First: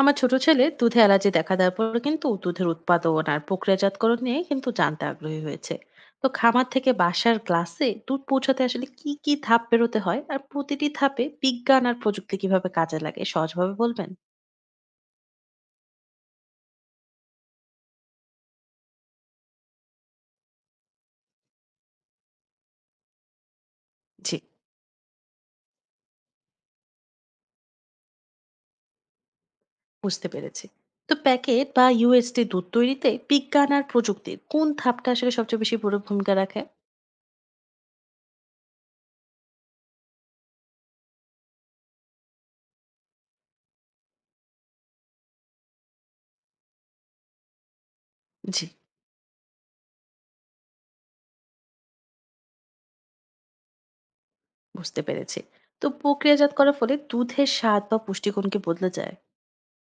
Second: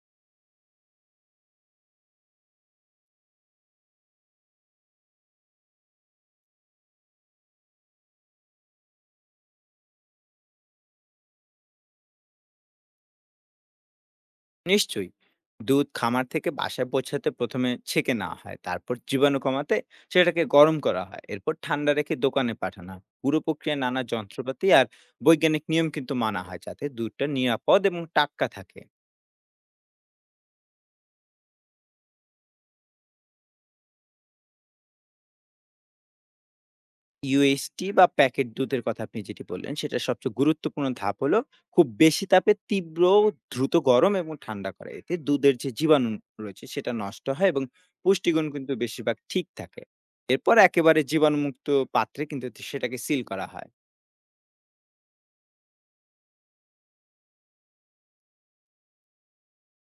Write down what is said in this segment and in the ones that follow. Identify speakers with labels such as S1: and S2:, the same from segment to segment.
S1: আমার ছোট ছেলে দুধে অ্যালার্জি দেখা দেওয়ার পর কিন্তু দুধের উৎপাদন আর প্রক্রিয়াজাতকরণ নিয়ে কিন্তু জানতে আগ্রহী হয়েছে। তো খামার থেকে বাসার গ্লাসে দুধ পৌঁছাতে আসলে কি কি ধাপ পেরোতে হয় আর প্রতিটি ধাপে বিজ্ঞান আর প্রযুক্তি কিভাবে কাজে লাগে সহজভাবে বলবেন।
S2: নিশ্চয়ই। দুধ খামার থেকে বাসায় পৌঁছাতে প্রথমে ছেঁকে নেওয়া হয়, তারপর জীবাণু কমাতে সেটাকে গরম করা হয়, এরপর ঠান্ডা রেখে দোকানে পাঠানো হয়। পুরো প্রক্রিয়া নানা
S1: জি,
S2: যন্ত্রপাতি আর বৈজ্ঞানিক নিয়ম কিন্তু মানা হয় যাতে দুধটা নিরাপদ এবং টাটকা থাকে।
S1: বুঝতে পেরেছি। তো প্যাকেট বা ইউএসডি দুধ তৈরিতে বিজ্ঞান আর প্রযুক্তির কোন ধাপটা আসলে সবচেয়ে বেশি বড় ভূমিকা রাখে?
S2: ইউএসটি বা প্যাকেট দুধের কথা আপনি যেটি বললেন, সেটার সবচেয়ে গুরুত্বপূর্ণ ধাপ হলো খুব বেশি তাপে তীব্র, দ্রুত গরম এবং ঠান্ডা করা। এতে দুধের যে জীবাণু রয়েছে সেটা নষ্ট হয় এবং পুষ্টিগুণ
S1: জি,
S2: কিন্তু বেশিরভাগ ঠিক থাকে। এরপর একেবারে জীবাণুমুক্ত পাত্রে কিন্তু সেটাকে সিল করা হয়।
S1: বুঝতে পেরেছি। তো প্রক্রিয়াজাত করার ফলে দুধের স্বাদ বা পুষ্টিগুণ কি বদলে যায়?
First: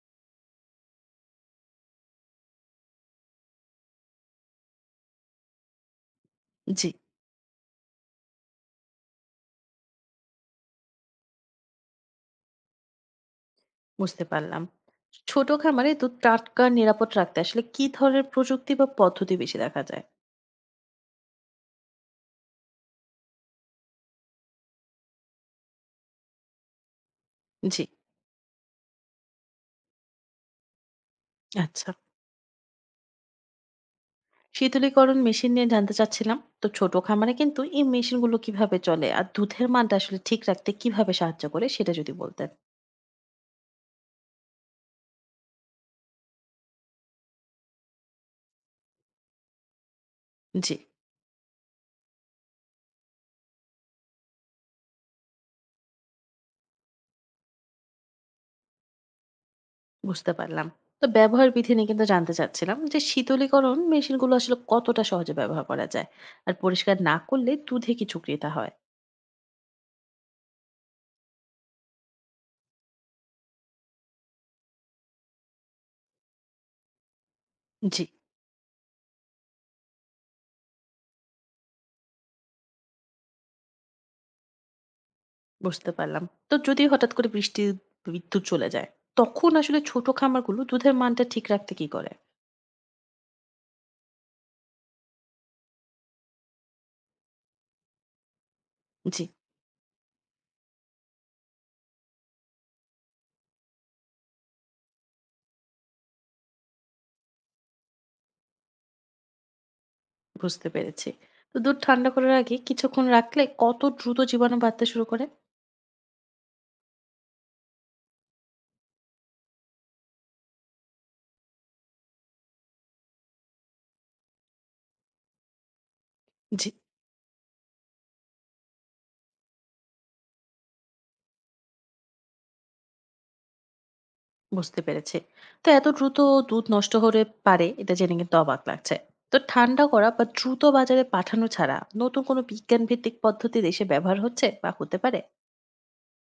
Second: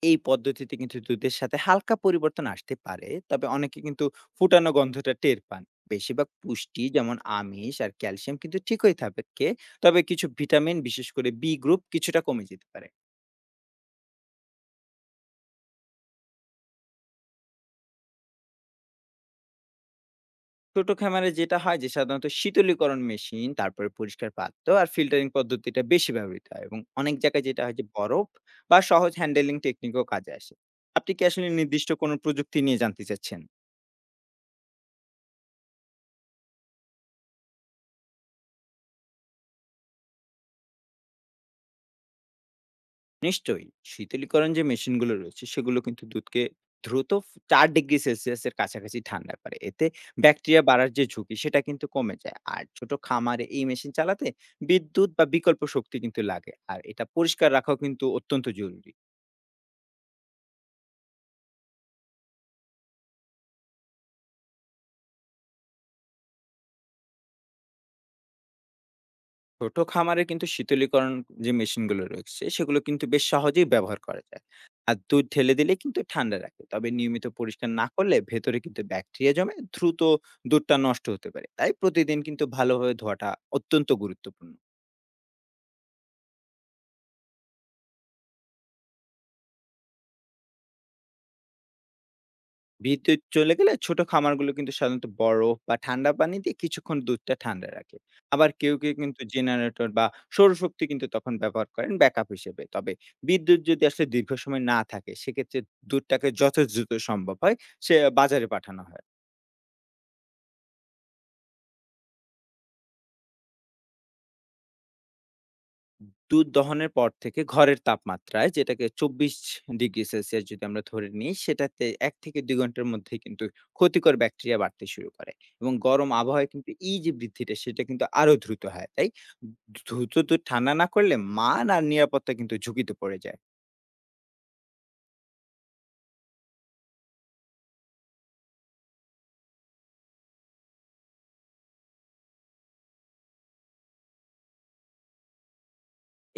S2: এই পদ্ধতিতে কিন্তু দুধের সাথে হালকা পরিবর্তন আসতে পারে, তবে অনেকে কিন্তু ফুটানো গন্ধটা টের পান। বেশিরভাগ পুষ্টি
S1: জি,
S2: যেমন আমিষ আর ক্যালসিয়াম কিন্তু ঠিকই থাকে, তবে কিছু ভিটামিন বিশেষ করে বি গ্রুপ কিছুটা কমে যেতে পারে।
S1: বুঝতে পারলাম। ছোট খামারে দুধ টাটকা নিরাপদ রাখতে আসলে কি ধরনের প্রযুক্তি বা পদ্ধতি বেশি দেখা যায়?
S2: ছোট খামারে যেটা হয় যে সাধারণত শীতলীকরণ মেশিন, তারপরে পরিষ্কার পাত্র আর ফিল্টারিং পদ্ধতিটা বেশি ব্যবহৃত হয়, এবং অনেক জায়গায় যেটা হয়
S1: জি,
S2: যে বরফ বা সহজ হ্যান্ডেলিং টেকনিকও কাজে আসে। আপনি কি আসলে নির্দিষ্ট
S1: আচ্ছা।
S2: কোনো প্রযুক্তি নিয়ে জানতে চাচ্ছেন?
S1: শীতলীকরণ মেশিন নিয়ে জানতে চাচ্ছিলাম। তো ছোট খামারে কিন্তু এই মেশিনগুলো কিভাবে চলে আর দুধের মানটা আসলে ঠিক রাখতে কিভাবে সাহায্য করে সেটা যদি বলতেন।
S2: নিশ্চয়ই, শীতলীকরণ যে মেশিনগুলো রয়েছে সেগুলো কিন্তু দুধকে দ্রুত ৪ ডিগ্রি সেলসিয়াসের কাছাকাছি ঠান্ডা করে। এতে ব্যাকটেরিয়া
S1: জি,
S2: বাড়ার যে ঝুঁকি সেটা কিন্তু কমে যায়। আর ছোট খামারে এই মেশিন চালাতে বিদ্যুৎ বা বিকল্প শক্তি কিন্তু লাগে, আর এটা পরিষ্কার রাখাও কিন্তু অত্যন্ত জরুরি।
S1: বুঝতে পারলাম। তো ব্যবহার বিধি নিয়ে কিন্তু জানতে চাচ্ছিলাম যে শীতলীকরণ মেশিনগুলো আসলে কতটা সহজে ব্যবহার করা যায়? আর পরিষ্কার না করলে দুধে কি ঝুঁকিটা হয়?
S2: ছোট খামারে কিন্তু শীতলীকরণ যে মেশিনগুলো রয়েছে সেগুলো কিন্তু বেশ সহজেই ব্যবহার করা যায়, আর দুধ ঢেলে দিলে কিন্তু ঠান্ডা রাখে। তবে নিয়মিত পরিষ্কার না
S1: জি,
S2: করলে ভেতরে কিন্তু ব্যাকটেরিয়া জমে দ্রুত দুধটা নষ্ট হতে পারে। তাই প্রতিদিন কিন্তু ভালোভাবে ধোয়াটা অত্যন্ত গুরুত্বপূর্ণ।
S1: বুঝতে পারলাম। তো যদি হঠাৎ করে বৃষ্টি, বিদ্যুৎ চলে যায়, তখন আসলে ছোট খামারগুলো দুধের মানটা ঠিক রাখতে কি করে?
S2: বিদ্যুৎ চলে গেলে ছোট খামারগুলো কিন্তু সাধারণত বরফ বা ঠান্ডা পানি দিয়ে কিছুক্ষণ দুধটা ঠান্ডা রাখে। আবার কেউ কেউ কিন্তু
S1: জি,
S2: জেনারেটর বা সৌরশক্তি কিন্তু তখন ব্যবহার করেন ব্যাকআপ হিসেবে। তবে বিদ্যুৎ যদি আসলে দীর্ঘ সময় না থাকে, সেক্ষেত্রে দুধটাকে যত দ্রুত সম্ভব হয় সে বাজারে পাঠানো হয়।
S1: বুঝতে পেরেছি। তো দুধ ঠান্ডা করার আগে কিছুক্ষণ রাখলে কত দ্রুত জীবাণু বাড়তে শুরু করে?
S2: দুধ দহনের পর থেকে ঘরের তাপমাত্রায়, যেটাকে ২৪ ডিগ্রি সেলসিয়াস যদি আমরা ধরে নিই, সেটাতে ১ থেকে ২ ঘন্টার মধ্যেই কিন্তু ক্ষতিকর ব্যাকটেরিয়া বাড়তে শুরু করে, এবং গরম আবহাওয়ায়
S1: জি,
S2: কিন্তু এই যে বৃদ্ধিটা সেটা কিন্তু আরো দ্রুত হয়। তাই দ্রুত দুধ ঠান্ডা না করলে মান আর নিরাপত্তা কিন্তু ঝুঁকিতে পড়ে যায়।
S1: বুঝতে পেরেছি। তো এত দ্রুত দুধ নষ্ট হতে পারে এটা জেনে কিন্তু অবাক লাগছে। তো ঠান্ডা করা বা দ্রুত বাজারে পাঠানো ছাড়া নতুন কোনো বিজ্ঞান ভিত্তিক পদ্ধতি দেশে ব্যবহার হচ্ছে বা হতে পারে?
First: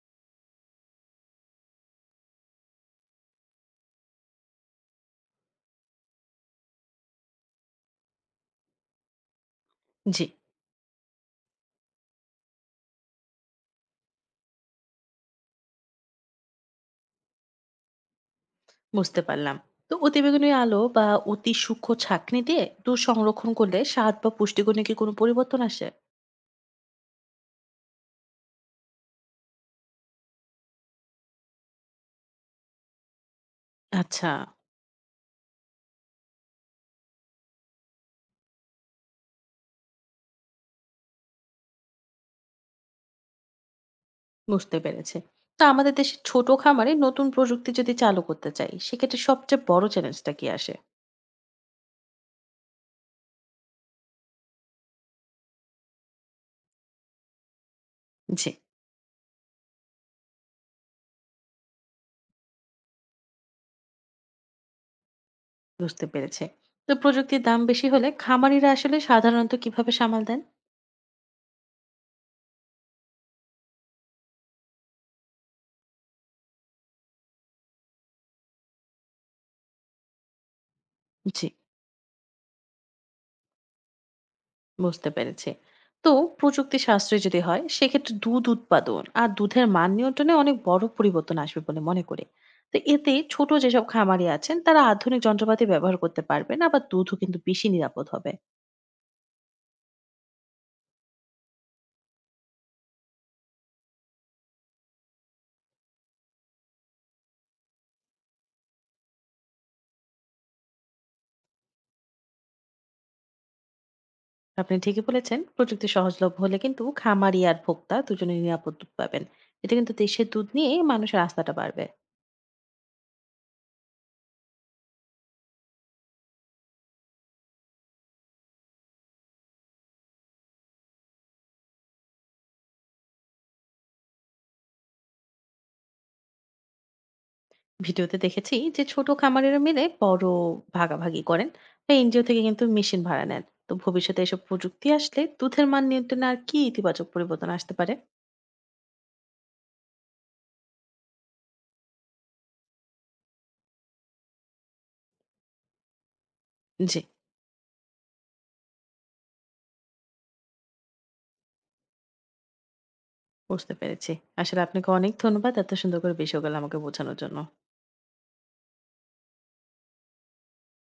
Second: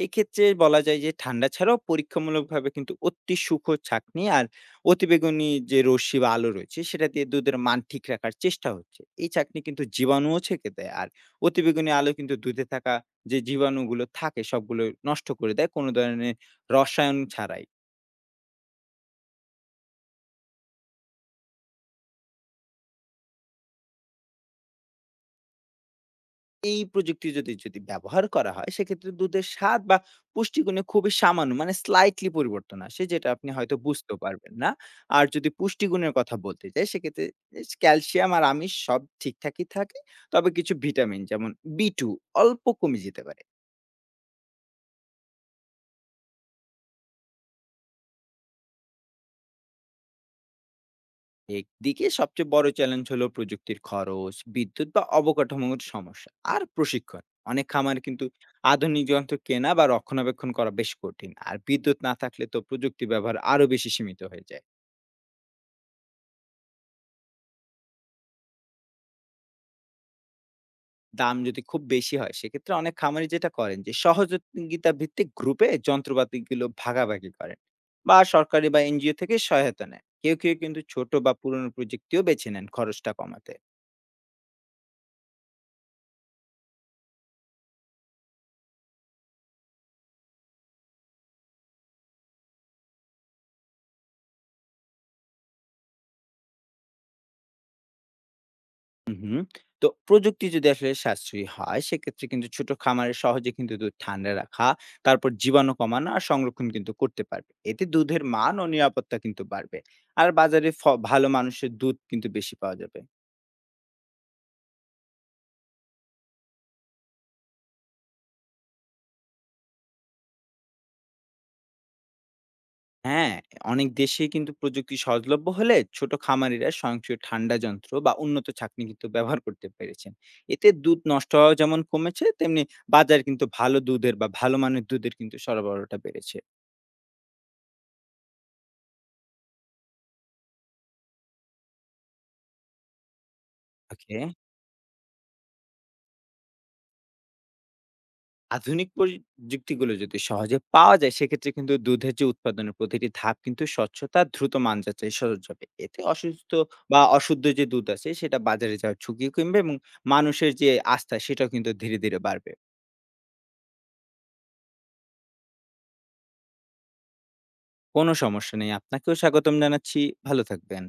S2: এক্ষেত্রে বলা যায় যে ঠান্ডা ছাড়াও পরীক্ষামূলকভাবে কিন্তু অতি সূক্ষ্ম ছাঁকনি আর অতিবেগুনি যে রশ্মি বা আলো রয়েছে সেটা দিয়ে দুধের মান ঠিক রাখার চেষ্টা হচ্ছে। এই ছাঁকনি কিন্তু
S1: জি,
S2: জীবাণুও ছেঁকে দেয়, আর অতিবেগুনি আলো কিন্তু দুধে থাকা যে জীবাণুগুলো থাকে সবগুলো নষ্ট করে দেয় কোনো ধরনের রসায়ন ছাড়াই।
S1: বুঝতে পারলাম। তো অতিবেগুনি আলো বা অতি সূক্ষ্ম ছাঁকনি দিয়ে দুধ সংরক্ষণ করলে স্বাদ বা পুষ্টিগুণে কি কোনো পরিবর্তন আসে?
S2: এই প্রযুক্তি যদি যদি ব্যবহার করা হয়, সেক্ষেত্রে দুধের স্বাদ বা পুষ্টিগুণে খুবই সামান্য, মানে স্লাইটলি, পরিবর্তন আসে যেটা আপনি হয়তো বুঝতেও
S1: আচ্ছা,
S2: পারবেন না। আর যদি পুষ্টিগুণের কথা বলতে চাই, সেক্ষেত্রে ক্যালসিয়াম আর আমিষ সব ঠিকঠাকই থাকে, তবে কিছু ভিটামিন যেমন বি টু অল্প কমে যেতে পারে।
S1: বুঝতে পেরেছে। তো আমাদের দেশে ছোট খামারে নতুন প্রযুক্তি যদি চালু করতে চাই সেক্ষেত্রে সবচেয়ে বড় চ্যালেঞ্জটা কি আসে?
S2: একদিকে সবচেয়ে বড় চ্যালেঞ্জ হলো প্রযুক্তির খরচ, বিদ্যুৎ বা অবকাঠামোগত সমস্যা আর প্রশিক্ষণ। অনেক খামার কিন্তু
S1: জি,
S2: আধুনিক যন্ত্র কেনা বা রক্ষণাবেক্ষণ করা বেশ কঠিন। আর বিদ্যুৎ না থাকলে তো প্রযুক্তি ব্যবহার আরো বেশি সীমিত হয়ে যায়।
S1: বুঝতে পেরেছে। তো প্রযুক্তির দাম বেশি হলে খামারিরা আসলে সাধারণত কিভাবে সামাল দেন?
S2: দাম যদি খুব বেশি হয়, সেক্ষেত্রে অনেক খামারি যেটা করেন যে সহযোগিতা ভিত্তিক গ্রুপে যন্ত্রপাতিগুলো ভাগাভাগি করেন বা সরকারি বা এনজিও থেকে সহায়তা নেয়। কেউ কেউ কিন্তু ছোট বা
S1: জি,
S2: পুরনো প্রযুক্তিও বেছে নেন খরচটা কমাতে।
S1: বুঝতে পেরেছি। তো প্রযুক্তি সাশ্রয়ী যদি হয় সেক্ষেত্রে দুধ উৎপাদন আর দুধের মান নিয়ন্ত্রণে অনেক বড় পরিবর্তন আসবে বলে মনে করি। তো এতে ছোট যেসব খামারি আছেন তারা আধুনিক যন্ত্রপাতি ব্যবহার করতে পারবেন আবার দুধও কিন্তু বেশি নিরাপদ হবে।
S2: হুম, হুম। তো প্রযুক্তি যদি আসলে সাশ্রয়ী হয়, সেক্ষেত্রে কিন্তু ছোট খামারে সহজে কিন্তু দুধ ঠান্ডা রাখা, তারপর জীবাণু কমানো আর সংরক্ষণ কিন্তু করতে পারবে। এতে দুধের মান ও নিরাপত্তা কিন্তু বাড়বে। আর বাজারে ভালো মানুষের দুধ কিন্তু বেশি পাওয়া যাবে।
S1: আপনি ঠিকই বলেছেন, প্রযুক্তি সহজলভ্য হলে কিন্তু খামারি আর ভোক্তা দুজনেই নিরাপদ দুধ পাবেন। এতে কিন্তু দেশের দুধ নিয়ে মানুষের আস্থাটা বাড়বে।
S2: হ্যাঁ, অনেক দেশেই কিন্তু প্রযুক্তি সহজলভ্য হলে ছোট খামারিরা স্বয়ংক্রিয় ঠান্ডা যন্ত্র বা উন্নত ছাঁকনি কিন্তু ব্যবহার করতে পেরেছেন। এতে দুধ নষ্ট হওয়া যেমন কমেছে, তেমনি বাজারে কিন্তু ভালো দুধের বা ভালো মানের দুধের কিন্তু সরবরাহটা বেড়েছে।
S1: ভিডিওতে দেখেছি যে ছোট খামারেরা মিলে বড় ভাগাভাগি করেন বা এনজিও থেকে কিন্তু মেশিন ভাড়া নেন। তো ভবিষ্যতে
S2: ওকে।
S1: এসব প্রযুক্তি আসলে দুধের মান নিয়ন্ত্রণে আর কি ইতিবাচক পরিবর্তন আসতে পারে?
S2: আধুনিক প্রযুক্তিগুলো যদি সহজে পাওয়া যায়, সেক্ষেত্রে কিন্তু দুধের যে উৎপাদনের প্রতিটি ধাপ কিন্তু স্বচ্ছতা আর দ্রুত মান যাচাই সহজ হবে। এতে অসুস্থ
S1: জি,
S2: বা অশুদ্ধ যে দুধ আছে সেটা বাজারে যাওয়ার ঝুঁকি কমবে, এবং মানুষের যে আস্থা সেটাও কিন্তু ধীরে ধীরে বাড়বে।
S1: বুঝতে পেরেছি। আসলে আপনাকে অনেক ধন্যবাদ এত সুন্দর করে বিষয়গুলো আমাকে বোঝানোর জন্য।
S2: কোনো সমস্যা নেই, আপনাকেও স্বাগতম জানাচ্ছি। ভালো থাকবেন।